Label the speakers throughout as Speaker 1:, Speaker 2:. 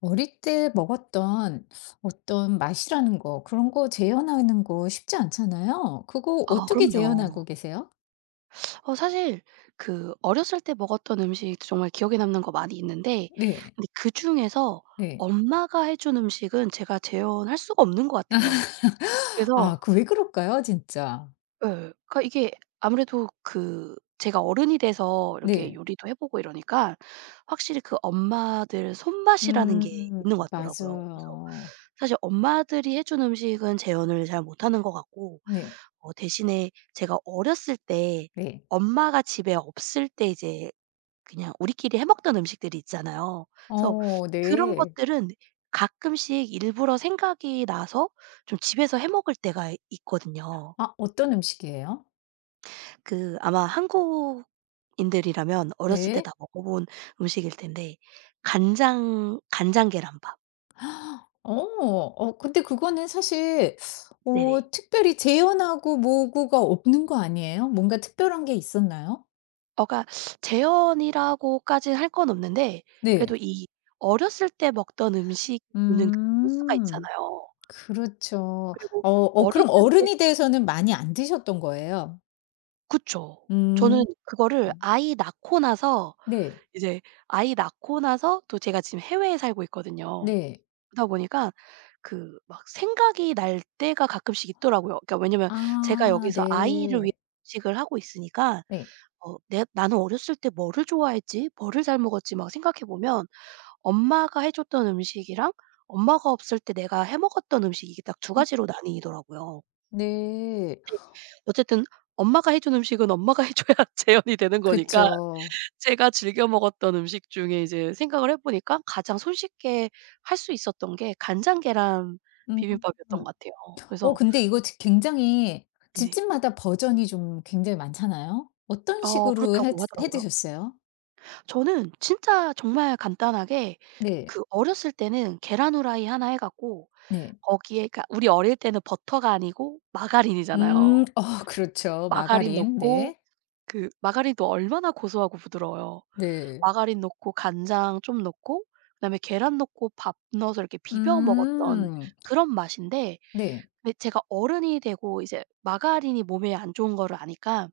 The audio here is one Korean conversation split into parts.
Speaker 1: 어릴 때 먹었던 어떤 맛이라는 거 그런 거 재현하는 거 쉽지 않잖아요. 그거
Speaker 2: 아
Speaker 1: 어떻게
Speaker 2: 그럼요.
Speaker 1: 재현하고 계세요?
Speaker 2: 사실 그 어렸을 때 먹었던 음식 정말 기억에 남는 거 많이 있는데
Speaker 1: 네.
Speaker 2: 근데 그중에서
Speaker 1: 네.
Speaker 2: 엄마가 해준 음식은 제가 재현할 수가 없는 것 같아요. 그래서
Speaker 1: 그 왜 그럴까요 진짜?
Speaker 2: 예. 그러니까 이게 아무래도 그 제가 어른이 돼서 이렇게
Speaker 1: 네.
Speaker 2: 요리도 해 보고 이러니까 확실히 그 엄마들 손맛이라는 게
Speaker 1: 음.
Speaker 2: 있는 것 같더라고요. 그래서
Speaker 1: 맞아요.
Speaker 2: 사실 엄마들이 해준 음식은 재현을 잘 못하는 것 같고
Speaker 1: 네.
Speaker 2: 대신에 제가 어렸을 때
Speaker 1: 네.
Speaker 2: 엄마가 집에 없을 때 이제 그냥 우리끼리 해 먹던 음식들이 있잖아요. 그래서
Speaker 1: 어,
Speaker 2: 그런
Speaker 1: 네.
Speaker 2: 것들은 가끔씩 일부러 생각이 나서 좀 집에서 해 먹을 때가 있거든요.
Speaker 1: 아, 어떤 음식이에요?
Speaker 2: 그 아마 한국인들이라면 어렸을 때 다
Speaker 1: 네.
Speaker 2: 먹어본 음식일 텐데 간장 계란밥.
Speaker 1: 어. 근데 그거는 사실
Speaker 2: 네네.
Speaker 1: 특별히 재현하고 뭐고가 없는 거 아니에요? 뭔가 특별한 게 있었나요?
Speaker 2: 그러니까 재현이라고까지 할 건 없는데 그래도
Speaker 1: 네.
Speaker 2: 이 어렸을 때 먹던 음식이 주는 그 향수가
Speaker 1: 음.
Speaker 2: 있잖아요.
Speaker 1: 그렇죠.
Speaker 2: 그리고
Speaker 1: 그럼
Speaker 2: 어렸을 때
Speaker 1: 어른이 돼서는 많이 안 드셨던 거예요?
Speaker 2: 그쵸. 저는
Speaker 1: 음.
Speaker 2: 그거를 아이 낳고 나서
Speaker 1: 네.
Speaker 2: 이제 아이 낳고 나서 또 제가 지금 해외에 살고 있거든요.
Speaker 1: 네.
Speaker 2: 그러다 보니까 그 막 생각이 날 때가 가끔씩 있더라고요. 그러니까 왜냐면 제가
Speaker 1: 아,
Speaker 2: 여기서 아이를 위해
Speaker 1: 네.
Speaker 2: 음식을 하고 있으니까
Speaker 1: 네.
Speaker 2: 어 내 '나는 어렸을 때 뭐를 좋아했지? 뭐를 잘 먹었지?' 막 생각해 보면 엄마가 해 줬던 음식이랑 엄마가 없을 때 내가 해 먹었던 음식 이게 딱 두
Speaker 1: 음.
Speaker 2: 가지로 나뉘더라고요.
Speaker 1: 네.
Speaker 2: 네. 어쨌든 엄마가 해준 음식은 엄마가 해 줘야 재현이 되는 거니까
Speaker 1: 그쵸.
Speaker 2: 제가 즐겨 먹었던 음식 중에 이제 생각을 해 보니까 가장 손쉽게 할 수 있었던 게 간장 계란
Speaker 1: 음.
Speaker 2: 비빔밥이었던 것 같아요. 그래서
Speaker 1: 근데 이거 지 굉장히
Speaker 2: 네,
Speaker 1: 집집마다 버전이 좀 굉장히 많잖아요. 어떤 식으로 해
Speaker 2: 그렇다고
Speaker 1: 해
Speaker 2: 하더라고요.
Speaker 1: 드셨어요?
Speaker 2: 저는 진짜 정말 간단하게
Speaker 1: 네.
Speaker 2: 그 어렸을 때는 계란 후라이 하나 해 갖고
Speaker 1: 네.
Speaker 2: 거기에 그러니까 우리 어릴 때는 버터가 아니고
Speaker 1: 음.
Speaker 2: 마가린이잖아요.
Speaker 1: 어 그렇죠.
Speaker 2: 마가린
Speaker 1: 마가린.
Speaker 2: 넣고
Speaker 1: 네.
Speaker 2: 그 마가린도 얼마나 고소하고 부드러워요.
Speaker 1: 네.
Speaker 2: 마가린 넣고 간장 좀 넣고 그다음에 계란 넣고 밥 넣어서 이렇게 비벼 먹었던
Speaker 1: 음.
Speaker 2: 그런 맛인데
Speaker 1: 네.
Speaker 2: 근데 제가 어른이 되고 이제 마가린이 몸에 안 좋은 거를 아니까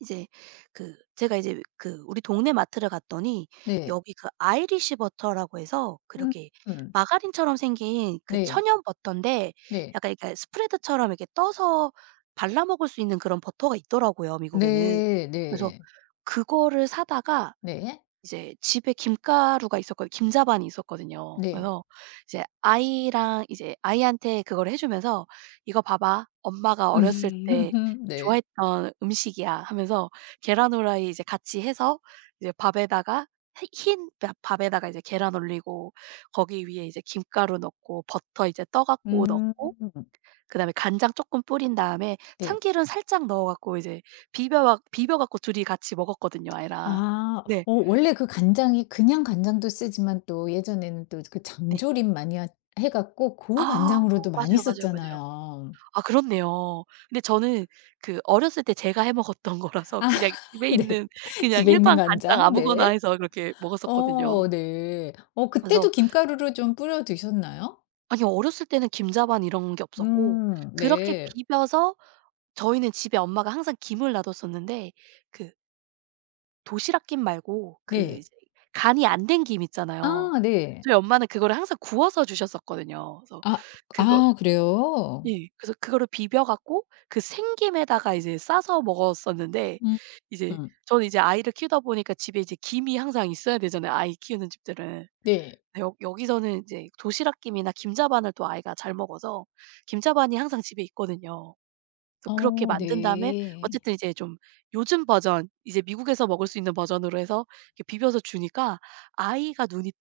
Speaker 2: 이제 그 제가 이제 그 우리 동네 마트를 갔더니
Speaker 1: 네.
Speaker 2: 여기 그 아이리시 버터라고 해서
Speaker 1: 음.
Speaker 2: 그렇게
Speaker 1: 음.
Speaker 2: 마가린처럼 생긴 그
Speaker 1: 네.
Speaker 2: 천연 버터인데
Speaker 1: 네.
Speaker 2: 약간 그러니까 스프레드처럼 이렇게 떠서 발라 먹을 수 있는 그런 버터가 있더라고요 미국에는.
Speaker 1: 네.
Speaker 2: 그래서
Speaker 1: 네.
Speaker 2: 그거를 사다가
Speaker 1: 네.
Speaker 2: 이제 집에 김가루가 있었거든 김자반이 있었거든요.
Speaker 1: 네.
Speaker 2: 그래서 이제 아이랑 이제 아이한테 그걸 해 주면서 "이거 봐봐. 엄마가 어렸을 때
Speaker 1: 음. 네.
Speaker 2: 좋아했던 음식이야." 하면서 계란 후라이 이제 같이 해서 이제 밥에다가 히 흰 밥 밥에다가 이제 계란 올리고 거기 위에 이제 김가루 넣고 버터 이제 떠 갖고
Speaker 1: 음.
Speaker 2: 넣고 그다음에 간장 쪼끔 뿌린 다음에
Speaker 1: 네.
Speaker 2: 참기름 살짝 넣어 갖고 이제 비벼 갖고 둘이 같이 먹었거든요, 아이랑.
Speaker 1: 아.
Speaker 2: 네.
Speaker 1: 원래 그 간장이 그냥 간장도 쓰지만 또 예전에는 또 그
Speaker 2: 네.
Speaker 1: 장조림 많이 하 해 갖고 고
Speaker 2: 아
Speaker 1: 간장으로도 많이
Speaker 2: 맞아요, 맞아요, 맞아요.
Speaker 1: 썼잖아요.
Speaker 2: 아 그렇네요. 근데 저는 그 어렸을 때 제가 해 먹었던 거라서
Speaker 1: 아
Speaker 2: 그냥 집에
Speaker 1: 네.
Speaker 2: 있는 그냥
Speaker 1: 집에 있는
Speaker 2: 일반 간장
Speaker 1: 간장.
Speaker 2: 아무거나
Speaker 1: 네.
Speaker 2: 해서 그렇게 먹었었거든요.
Speaker 1: 어, 네.
Speaker 2: 그래서
Speaker 1: 그때도 김가루를 좀 뿌려 드셨나요?
Speaker 2: 아니 어렸을 때는 김자반 이런 게 없었고
Speaker 1: 음.
Speaker 2: 그렇게
Speaker 1: 네.
Speaker 2: 비벼서 저희는 집에 엄마가 항상 김을 놔뒀었는데 그 도시락김 말고 그
Speaker 1: 네.
Speaker 2: 이제 간이 안 된 김 있잖아요.
Speaker 1: 아, 네.
Speaker 2: 저희 엄마는 그거를 항상 구워서 주셨었거든요. 그래서
Speaker 1: 아.
Speaker 2: 그거
Speaker 1: 아, 그래요?
Speaker 2: 예. 그래서 그거를 비벼 갖고 그 생김에다가 이제 싸서 먹었었는데
Speaker 1: 음.
Speaker 2: 이제
Speaker 1: 음.
Speaker 2: 저는 이제 아이를 키우다 보니까 집에 이제 김이 항상 있어야 되잖아요, 아이 키우는 집들은.
Speaker 1: 네.
Speaker 2: 여 여기서는 이제 도시락김이나 김자반을 또 아이가 잘 먹어서 김자반이 항상 집에 있거든요. 그래서 그렇게
Speaker 1: 어,
Speaker 2: 만든 다음에
Speaker 1: 네.
Speaker 2: 어쨌든 이제 좀 요즘 버전 이제 미국에서 먹을 수 있는 버전으로 해서 이렇게 비벼서 주니까 아이가 눈이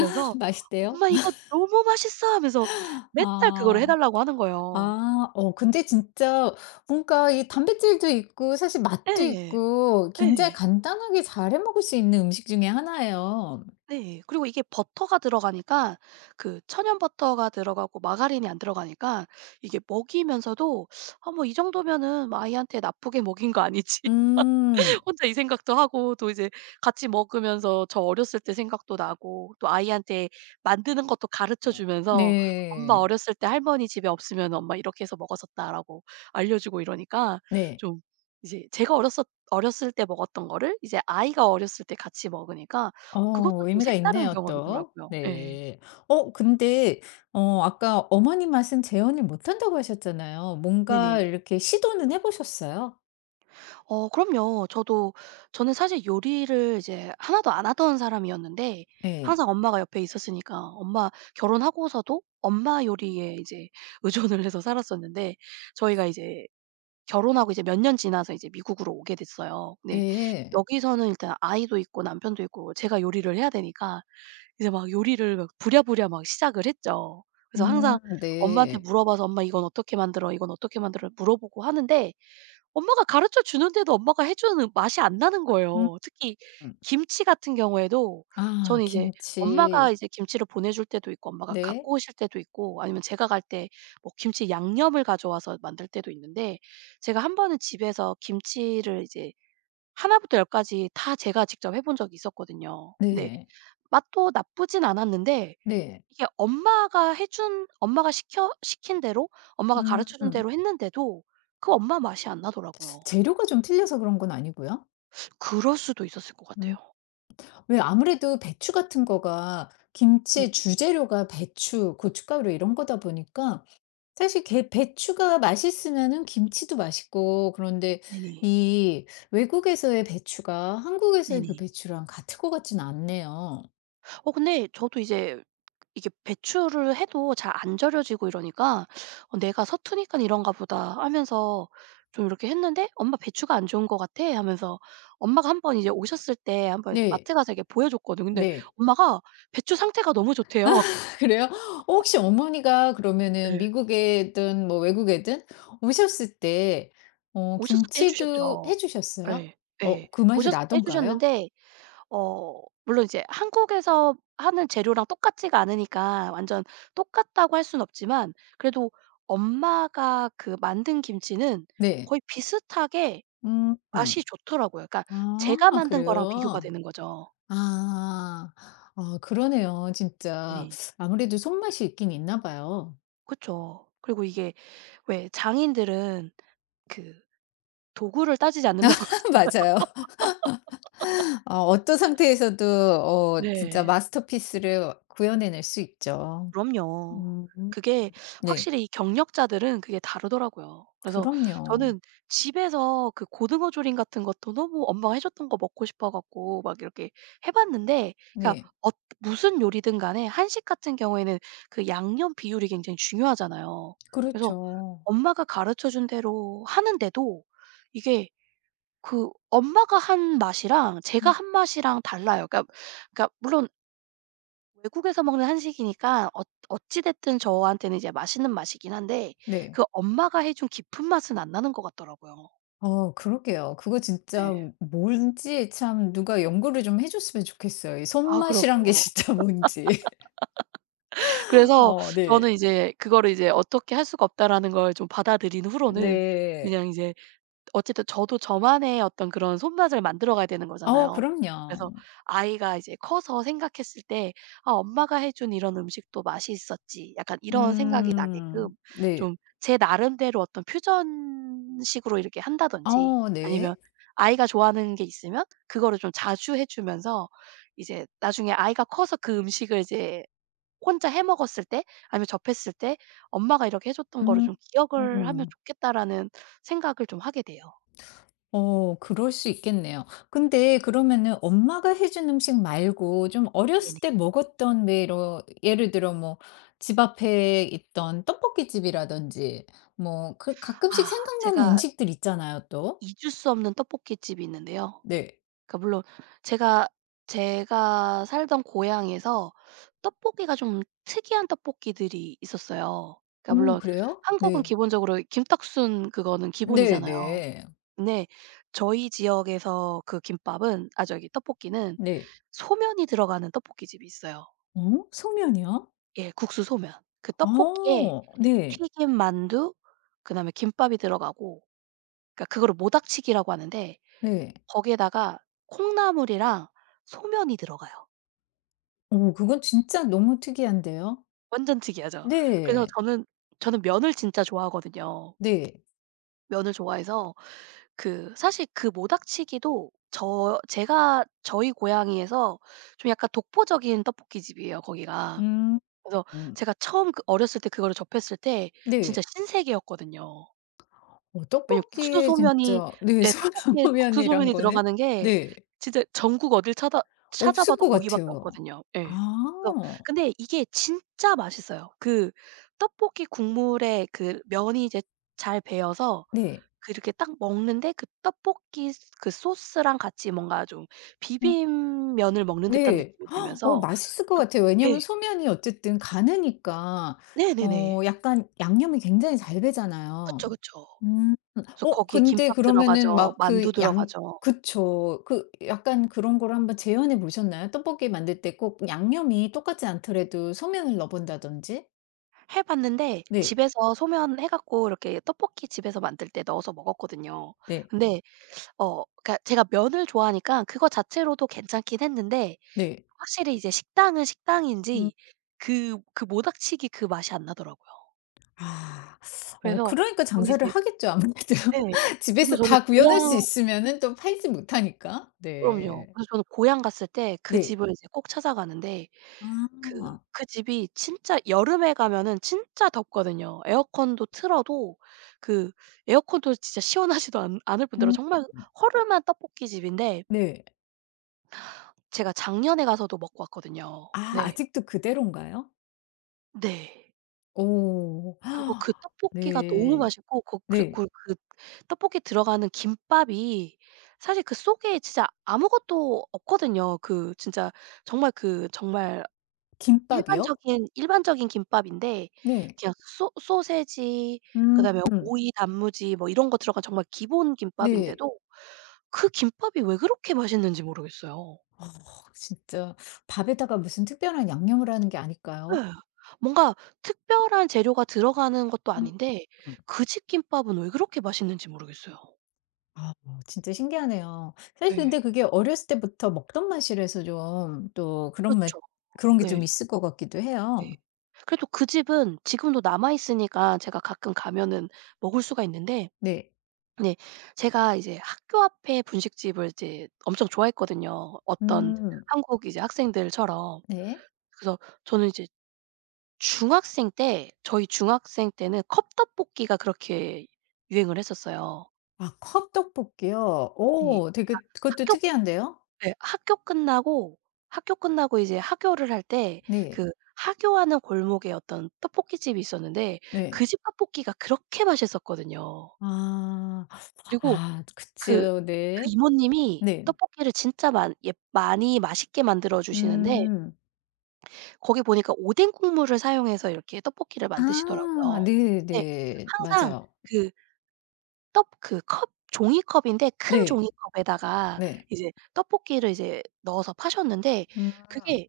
Speaker 1: 맛있대요?
Speaker 2: "엄마 이거 너무 맛있어." 하면서 맨날 그거를 해
Speaker 1: 아.
Speaker 2: 달라고 하는 거예요.
Speaker 1: 근데 진짜 뭔가 이 단백질도 있고 사실 맛도
Speaker 2: 예.
Speaker 1: 있고 굉장히
Speaker 2: 예.
Speaker 1: 간단하게 잘해 먹을 수 있는 음식 중에 하나예요.
Speaker 2: 네. 그리고 이게 버터가 들어가니까 그 천연 버터가 들어가고 마가린이 안 들어가니까 이게 먹이면서도 '아 뭐 이 정도면은 아이한테 나쁘게 먹인 거 아니지?'
Speaker 1: 음.
Speaker 2: 혼자 이 생각도 하고 또 이제 같이 먹으면서 저 어렸을 때 생각도 나고 또 아이한테 만드는 것도 가르쳐 주면서 엄마
Speaker 1: 네.
Speaker 2: 어렸을 때 할머니 집에 없으면 엄마 이렇게 해서 먹었었다라고 알려주고 이러니까
Speaker 1: 네.
Speaker 2: 좀 이제 제가 어렸었 어렸을 때 먹었던 거를 이제 아이가 어렸을 때 같이 먹으니까 그것도
Speaker 1: 어,
Speaker 2: 좀
Speaker 1: 의미가
Speaker 2: 색다른
Speaker 1: 있네요 또.
Speaker 2: 경험이더라고요. 예.
Speaker 1: 네. 근데 아까 어머니 맛은 재현을 못한다고 하셨잖아요.
Speaker 2: 네네.
Speaker 1: 뭔가 이렇게 시도는 해 보셨어요?
Speaker 2: 그럼요. 저도 저는 사실 요리를 이제 하나도 안 하던 사람이었는데
Speaker 1: 네.
Speaker 2: 항상 엄마가 옆에 있었으니까 엄마 결혼하고서도 엄마 요리에 이제 의존을 해서 살았었는데 저희가 이제 결혼하고 이제 몇 년 지나서 이제 미국으로 오게 됐어요. 근데
Speaker 1: 네.
Speaker 2: 여기서는 일단 아이도 있고 남편도 있고 제가 요리를 해야 되니까 이제 막 요리를 막 부랴부랴 막 시작을 했죠. 그래서 항상
Speaker 1: 음.
Speaker 2: 엄마한테
Speaker 1: 네.
Speaker 2: 물어봐서 "엄마 이건 어떻게 만들어? 이건 어떻게 만들어?" 물어보고 하는데 엄마가 가르쳐 주는데도 엄마가 해 주는 맛이 안 나는 거예요. 특히
Speaker 1: 음.
Speaker 2: 김치 같은 경우에도
Speaker 1: 아,
Speaker 2: 저는 이제 엄마가
Speaker 1: 김치.
Speaker 2: 이제 김치를 보내줄 때도 있고 엄마가
Speaker 1: 네.
Speaker 2: 갖고 오실 때도 있고 아니면 제가 갈 때 뭐 김치 양념을 가져와서 만들 때도 있는데 제가 한 번은 집에서 김치를 이제 나 부터 열 까지 다 제가 직접 해본 적이 있었거든요. 근데
Speaker 1: 네.
Speaker 2: 맛도 나쁘진 않았는데
Speaker 1: 네.
Speaker 2: 이게 엄마가 해준 엄마가 시켜 시킨 대로 엄마가 가르쳐 준
Speaker 1: 음.
Speaker 2: 대로 했는데도 그 엄마 맛이 안 나더라고요.
Speaker 1: 재료가 좀 틀려서 그런 건 아니고요?
Speaker 2: 그럴 수도 있었을 것
Speaker 1: 음.
Speaker 2: 같아요.
Speaker 1: 왜 아무래도 배추 같은 거가 김치의
Speaker 2: 네네.
Speaker 1: 주재료가 배추, 고춧가루 이런 거다 보니까 사실 게 배추가 맛있으면은 김치도 맛있고 그런데
Speaker 2: 네네.
Speaker 1: 이 외국에서의 배추가 한국에서의 그
Speaker 2: 네네.
Speaker 1: 배추랑 같을 것 같지는 않네요.
Speaker 2: 근데 저도 이제 이게 배추를 해도 잘 안 절여지고 이러니까 '어 내가 서투니깐 이런가 보다.' 하면서 좀 이렇게 했는데 "엄마 배추가 안 좋은 것 같아." 하면서 엄마가 한번 이제 오셨을 때 한번
Speaker 1: 네.
Speaker 2: 마트 가서 이렇게 보여줬거든요. 근데
Speaker 1: 네.
Speaker 2: 엄마가 배추 상태가 너무 좋대요.
Speaker 1: 그래요? 혹시 어머니가 그러면은
Speaker 2: 예.
Speaker 1: 미국에든 뭐 외국에든 오셨을 때
Speaker 2: 오셨을 때 해
Speaker 1: 김치도
Speaker 2: 주셨죠.
Speaker 1: 해 주셨어요?
Speaker 2: 예. 예.
Speaker 1: 그 맛이
Speaker 2: 오셨을 때 해
Speaker 1: 나던가요?
Speaker 2: 주셨는데 물론 이제 한국에서 하는 재료랑 똑같지가 않으니까 완전 똑같다고 할 수는 없지만 그래도 엄마가 그 만든 김치는
Speaker 1: 네.
Speaker 2: 거의 비슷하게
Speaker 1: 음. 음.
Speaker 2: 맛이 좋더라고요. 그러니까 제가
Speaker 1: 아,
Speaker 2: 만든 거랑 비교가
Speaker 1: 그래요?
Speaker 2: 되는 거죠.
Speaker 1: 아. 어, 그러네요 진짜.
Speaker 2: 네네.
Speaker 1: 아무래도 손맛이 있긴 있나 봐요.
Speaker 2: 그쵸. 그리고 이게 왜 장인들은 그 도구를 따지지 않는다고 하죠.
Speaker 1: 맞아요. 어떤 상태에서도 어 진짜
Speaker 2: 네.
Speaker 1: 마스터피스를 구현해낼 수 있죠.
Speaker 2: 그럼요.
Speaker 1: 음.
Speaker 2: 그게
Speaker 1: 네.
Speaker 2: 확실히 이 경력자들은 그게 다르더라고요. 그래서
Speaker 1: 그럼요.
Speaker 2: 저는 집에서 그 고등어 조림 같은 것도 너무 엄마가 해 줬던 거 먹고 싶어 갖고 막 이렇게 해 봤는데 그러니까
Speaker 1: 네.
Speaker 2: 무슨 요리든 간에 한식 같은 경우에는 그 양념 비율이 굉장히 중요하잖아요. 그래서
Speaker 1: 그렇죠.
Speaker 2: 엄마가 가르쳐 준 대로 하는데도 이게 그 엄마가 한 맛이랑 제가
Speaker 1: 음.
Speaker 2: 한 맛이랑 달라요. 그러니까 그러니까 물론 외국에서 먹는 한식이니까 어찌 됐든 저한테는 이제 맛있는 맛이긴 한데
Speaker 1: 네.
Speaker 2: 그 엄마가 해준 깊은 맛은 안 나는 것 같더라고요.
Speaker 1: 어, 그러게요. 그거 진짜
Speaker 2: 네.
Speaker 1: 뭔지 참 누가 연구를 좀 해 줬으면 좋겠어요. 이
Speaker 2: 아
Speaker 1: 손맛이란 게
Speaker 2: 그러게요.
Speaker 1: 진짜 뭔지.
Speaker 2: 그래서
Speaker 1: 어, 네.
Speaker 2: 저는 이제 그거를 이제 '어떻게 할 수가 없다.'라는 걸 좀 받아들인 후로는
Speaker 1: 네.
Speaker 2: 그냥 이제 어쨌든 저도 저만의 어떤 그런 손맛을 만들어 가야 되는
Speaker 1: 어,
Speaker 2: 거잖아요. 그래서
Speaker 1: 그럼요.
Speaker 2: 아이가 이제 커서 생각했을 때 '아 엄마가 해준 이런 음식도 맛이 있었지.' 약간 이런 생각이 나게끔
Speaker 1: 음. 네.
Speaker 2: 좀 제 나름대로 어떤 퓨전식으로 이렇게 한다든지
Speaker 1: 어,
Speaker 2: 아니면
Speaker 1: 네.
Speaker 2: 아이가 좋아하는 게 있으면 그거를 좀 자주 해 주면서 이제 나중에 아이가 커서 그 음식을 이제 혼자 해 먹었을 때 아니면 접했을 때 '엄마가 이렇게 해 줬던 거를
Speaker 1: 음.
Speaker 2: 좀 기억을 하면
Speaker 1: 음.
Speaker 2: 좋겠다.'라는 생각을 좀 하게 돼요.
Speaker 1: 어, 그럴 수 있겠네요. 근데 그러면은 엄마가 해준 음식 말고 좀
Speaker 2: 네네.
Speaker 1: 어렸을 때 먹었던 왜이 예를 들어 뭐 집 앞에 있던 떡볶이집이라든지 뭐 그 가끔씩
Speaker 2: 아
Speaker 1: 생각나는
Speaker 2: 제가
Speaker 1: 음식들 있잖아요 또.
Speaker 2: 잊을 수 없는 떡볶이집이 있는데요.
Speaker 1: 네.
Speaker 2: 그러니까 물론 제가 살던 고향에서 떡볶이가 좀 특이한 떡볶이들이 있었어요. 그러니까
Speaker 1: 오,
Speaker 2: 물론
Speaker 1: 그래요?
Speaker 2: 한국은
Speaker 1: 네.
Speaker 2: 기본적으로 김떡순 그거는
Speaker 1: 네. 네.
Speaker 2: 기본이잖아요.
Speaker 1: 네.
Speaker 2: 근데 저희 지역에서 그 김밥은 아 저기 떡볶이는
Speaker 1: 네.
Speaker 2: 소면이 들어가는 떡볶이집이 있어요.
Speaker 1: 어? 소면이요?
Speaker 2: 예 국수 소면. 그 떡볶이에
Speaker 1: 어, 네.
Speaker 2: 튀김 만두 그다음에 김밥이 들어가고 그러니까 그거를 모닥치기라고 하는데
Speaker 1: 네.
Speaker 2: 거기에다가 콩나물이랑 소면이 들어가요.
Speaker 1: 오, 그건 진짜 너무 특이한데요.
Speaker 2: 완전 특이하죠. 그래서
Speaker 1: 네.
Speaker 2: 저는 면을 진짜 좋아하거든요.
Speaker 1: 네.
Speaker 2: 면을 좋아해서 그 사실 그 모닥치기도 저 제가 저희 고향이에서 좀 약간 독보적인 떡볶이집이에요 거기가.
Speaker 1: 음.
Speaker 2: 그래서
Speaker 1: 음.
Speaker 2: 제가 처음 그 어렸을 때 그거를 접했을 때 진짜
Speaker 1: 네.
Speaker 2: 신세계였거든요. 왜냐면 국수
Speaker 1: 떡볶이에
Speaker 2: 소면이
Speaker 1: 진짜 네
Speaker 2: 예 떡볶이에 국수
Speaker 1: 소라면이란
Speaker 2: 소면이
Speaker 1: 거는
Speaker 2: 들어가는 게
Speaker 1: 네
Speaker 2: 진짜 전국 어딜
Speaker 1: 없을
Speaker 2: 찾아봐도
Speaker 1: 것
Speaker 2: 거기밖에
Speaker 1: 같아요.
Speaker 2: 없거든요. 예. 그래서
Speaker 1: 아.
Speaker 2: 근데 이게 진짜 맛있어요. 그 떡볶이 국물에 그 면이 이제 잘 배어서
Speaker 1: 네.
Speaker 2: 그 이렇게 딱 먹는데 그 떡볶이 그 소스랑 같이 뭔가 좀 비빔면을 먹는 듯한
Speaker 1: 네.
Speaker 2: 느낌이
Speaker 1: 헉, 어
Speaker 2: 들면서
Speaker 1: 맛있을 것
Speaker 2: 또
Speaker 1: 같아요.
Speaker 2: 예.
Speaker 1: 왜냐면 소면이 어쨌든 가느니까
Speaker 2: 네네네.
Speaker 1: 약간 양념이 굉장히 잘
Speaker 2: 그쵸,
Speaker 1: 배잖아요.
Speaker 2: 그쵸.
Speaker 1: 음.
Speaker 2: 그래서 거기에
Speaker 1: 근데
Speaker 2: 김밥
Speaker 1: 그러면은
Speaker 2: 들어가죠.
Speaker 1: 막
Speaker 2: 만두
Speaker 1: 그 양
Speaker 2: 들어가죠.
Speaker 1: 그쵸. 그 약간 그런 걸 한번 재현해 보셨나요? 떡볶이 만들 때 꼭 양념이 똑같지 않더라도 소면을 넣어 본다든지.
Speaker 2: 해 봤는데
Speaker 1: 네.
Speaker 2: 집에서 소면 해 갖고 이렇게 떡볶이 집에서 만들 때 넣어서 먹었거든요.
Speaker 1: 네.
Speaker 2: 근데 그러니까 제가 면을 좋아하니까 그거 자체로도 괜찮긴 했는데
Speaker 1: 네.
Speaker 2: 확실히 이제 식당은
Speaker 1: 음.
Speaker 2: 식당인지 그 그 모닥치기 그 맛이 안 나더라고요.
Speaker 1: 아. 어,
Speaker 2: 그래서
Speaker 1: 그러니까
Speaker 2: 저는
Speaker 1: 장사를
Speaker 2: 이제
Speaker 1: 하겠죠 아무래도.
Speaker 2: 예. 그래서
Speaker 1: 집에서
Speaker 2: 저는
Speaker 1: 다 구현할 수
Speaker 2: 고향
Speaker 1: 있으면은 또 팔지 못하니까.
Speaker 2: 그럼요.
Speaker 1: 네.
Speaker 2: 그래서 저는 고향 갔을 때 그
Speaker 1: 네.
Speaker 2: 집을 이제 꼭 찾아가는데 그
Speaker 1: 아.
Speaker 2: 그 집이 진짜 여름에 가면은 진짜 덥거든요. 에어컨도 틀어도 그 에어컨도 진짜 시원하지도 않 않을 뿐더러
Speaker 1: 음.
Speaker 2: 정말 허름한 떡볶이 집인데
Speaker 1: 네.
Speaker 2: 제가 작년에 가서도 먹고 왔거든요.
Speaker 1: 아,
Speaker 2: 근데
Speaker 1: 아직도 그대로인가요?
Speaker 2: 네.
Speaker 1: 오.
Speaker 2: 그리고 그 떡볶이가 너무
Speaker 1: 네.
Speaker 2: 맛있고 그 그
Speaker 1: 네.
Speaker 2: 그 그 떡볶이 들어가는 김밥이 사실 그 속에 진짜 아무것도 없거든요. 그 진짜 정말 그 정말
Speaker 1: 김밥이요?
Speaker 2: 일반적인 김밥인데
Speaker 1: 네.
Speaker 2: 그냥 소 소세지
Speaker 1: 음.
Speaker 2: 그다음에 오이 단무지 뭐 이런 거 들어간 정말 기본
Speaker 1: 네.
Speaker 2: 김밥인데도 그 김밥이 왜 그렇게 맛있는지 모르겠어요.
Speaker 1: 어, 진짜 밥에다가 무슨 특별한 양념을 하는 게 아닐까요?
Speaker 2: 예. 뭔가 특별한 재료가 들어가는 것도
Speaker 1: 음.
Speaker 2: 아닌데 그 집 김밥은 왜 그렇게 맛있는지 모르겠어요.
Speaker 1: 아, 진짜 신기하네요. 사실
Speaker 2: 예.
Speaker 1: 근데 그게 어렸을 때부터 먹던 맛이라서 좀 또 그런 맛
Speaker 2: 그렇죠.
Speaker 1: 그런 게
Speaker 2: 예.
Speaker 1: 좀 있을 것 같기도
Speaker 2: 네.
Speaker 1: 해요.
Speaker 2: 그래도 그 집은 지금도 남아 있으니까 제가 가끔 가면은 먹을 수가 있는데
Speaker 1: 네.
Speaker 2: 네. 제가 이제 학교 앞에 분식집을 이제 엄청 좋아했거든요, 어떤
Speaker 1: 음.
Speaker 2: 한국 이제 학생들처럼.
Speaker 1: 네.
Speaker 2: 그래서 저는 이제 중학생 때 저희 중학생 때는 컵떡볶이가 그렇게 유행을 했었어요.
Speaker 1: 아, 컵떡볶이요?
Speaker 2: 네.
Speaker 1: 오
Speaker 2: 그러니까
Speaker 1: 되게 그것도
Speaker 2: 학교
Speaker 1: 특이한데요?
Speaker 2: 예 학교 끝나고 이제 하교를 할 때
Speaker 1: 네.
Speaker 2: 그 하교하는 골목에 어떤 떡볶이집이 있었는데 그
Speaker 1: 네.
Speaker 2: 집 떡볶이가 그렇게 맛있었거든요.
Speaker 1: 아.
Speaker 2: 그리고
Speaker 1: 아,
Speaker 2: 그
Speaker 1: 그쵸.
Speaker 2: 그
Speaker 1: 네.
Speaker 2: 이모님이
Speaker 1: 네. 네.
Speaker 2: 떡볶이를 진짜 많 예 많이 맛있게 만들어 주시는데
Speaker 1: 음.
Speaker 2: 거기 보니까 오뎅 국물을 사용해서 이렇게 떡볶이를
Speaker 1: 아,
Speaker 2: 만드시더라고요. 근데
Speaker 1: 네네.
Speaker 2: 항상
Speaker 1: 맞아요.
Speaker 2: 그 떡 그 컵 종이컵인데 큰
Speaker 1: 네.
Speaker 2: 종이컵에다가
Speaker 1: 네.
Speaker 2: 이제 떡볶이를 이제 넣어서 파셨는데
Speaker 1: 음.
Speaker 2: 그게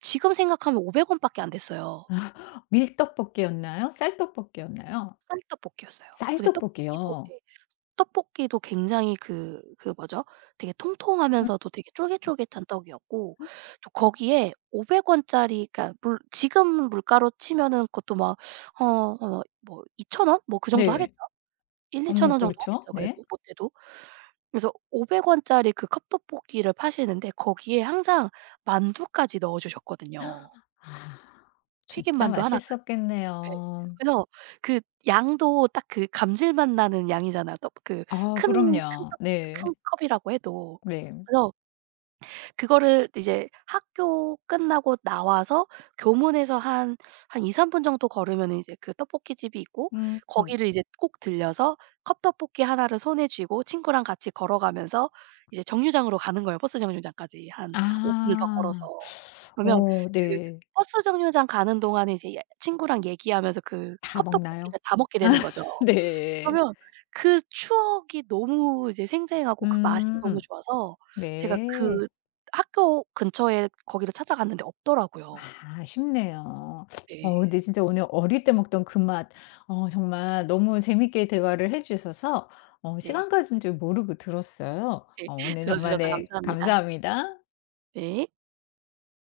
Speaker 2: 지금 생각하면 500원 원밖에 안 됐어요.
Speaker 1: 밀떡볶이였나요? 쌀떡볶이였나요?
Speaker 2: 쌀떡볶이였어요. 근데 떡볶이도
Speaker 1: 쌀떡볶이요.
Speaker 2: 예 떡볶이도 굉장히 그 그 뭐죠? 되게
Speaker 1: 음.
Speaker 2: 통통하면서도 되게 쫄깃쫄깃한 떡이었고 또 거기에 500 원짜리 그러니까 물 지금 물가로 치면은 그것도 막 뭐 2,000 원? 뭐 그 정도 하겠죠?
Speaker 1: 네.
Speaker 2: 1-2,000
Speaker 1: 어머,
Speaker 2: 원 정도
Speaker 1: 그렇죠.
Speaker 2: 하겠죠
Speaker 1: 네.
Speaker 2: 그래도 못해도. 그래서 500 원짜리 그 컵떡볶이를 파시는데 거기에 항상 만두까지 넣어 주셨거든요.
Speaker 1: 아,
Speaker 2: 튀김
Speaker 1: 진짜
Speaker 2: 만두 하나까지. 네.
Speaker 1: 맛있었겠네요.
Speaker 2: 그래서 그 양도 딱 그 감질맛 나는 양이잖아요. 떡 그
Speaker 1: 아,
Speaker 2: 큰
Speaker 1: 그럼요.
Speaker 2: 떡
Speaker 1: 네.
Speaker 2: 큰 컵이라고 해도.
Speaker 1: 네.
Speaker 2: 그래서 그거를 이제 학교 끝나고 나와서 교문에서 한 2-3분 정도 걸으면은 이제 그 떡볶이 집이 있고
Speaker 1: 음. 음.
Speaker 2: 거기를 이제 꼭 들려서 컵떡볶이 하나를 손에 쥐고 친구랑 같이 걸어가면서 이제 정류장으로 가는 거예요, 버스 정류장까지 한 5 분을 더 걸어서.
Speaker 1: 아.
Speaker 2: 그러면
Speaker 1: 어,
Speaker 2: 그
Speaker 1: 네.
Speaker 2: 버스 정류장 가는 동안에 이제 예 친구랑 얘기하면서 그
Speaker 1: 다 먹나요?
Speaker 2: 컵떡볶이를 다 먹게 되는 거죠.
Speaker 1: 네.
Speaker 2: 그러면 그 추억이 너무 이제 생생하고 그 맛이 너무
Speaker 1: 음.
Speaker 2: 좋아서 제가
Speaker 1: 네.
Speaker 2: 그 학교 근처에 거기를 찾아갔는데 없더라고요.
Speaker 1: 아, 아쉽네요.
Speaker 2: 네.
Speaker 1: 근데 진짜 오늘 어릴 때 먹던 그 맛 어 정말 너무 재밌게 대화를 해 주셔서 어
Speaker 2: 네.
Speaker 1: 시간 가진 줄 모르고 들었어요.
Speaker 2: 네.
Speaker 1: 어, 오늘
Speaker 2: 들어
Speaker 1: 정말
Speaker 2: 주셔서
Speaker 1: 네
Speaker 2: 감사합니다.
Speaker 1: 감사합니다.
Speaker 2: 네.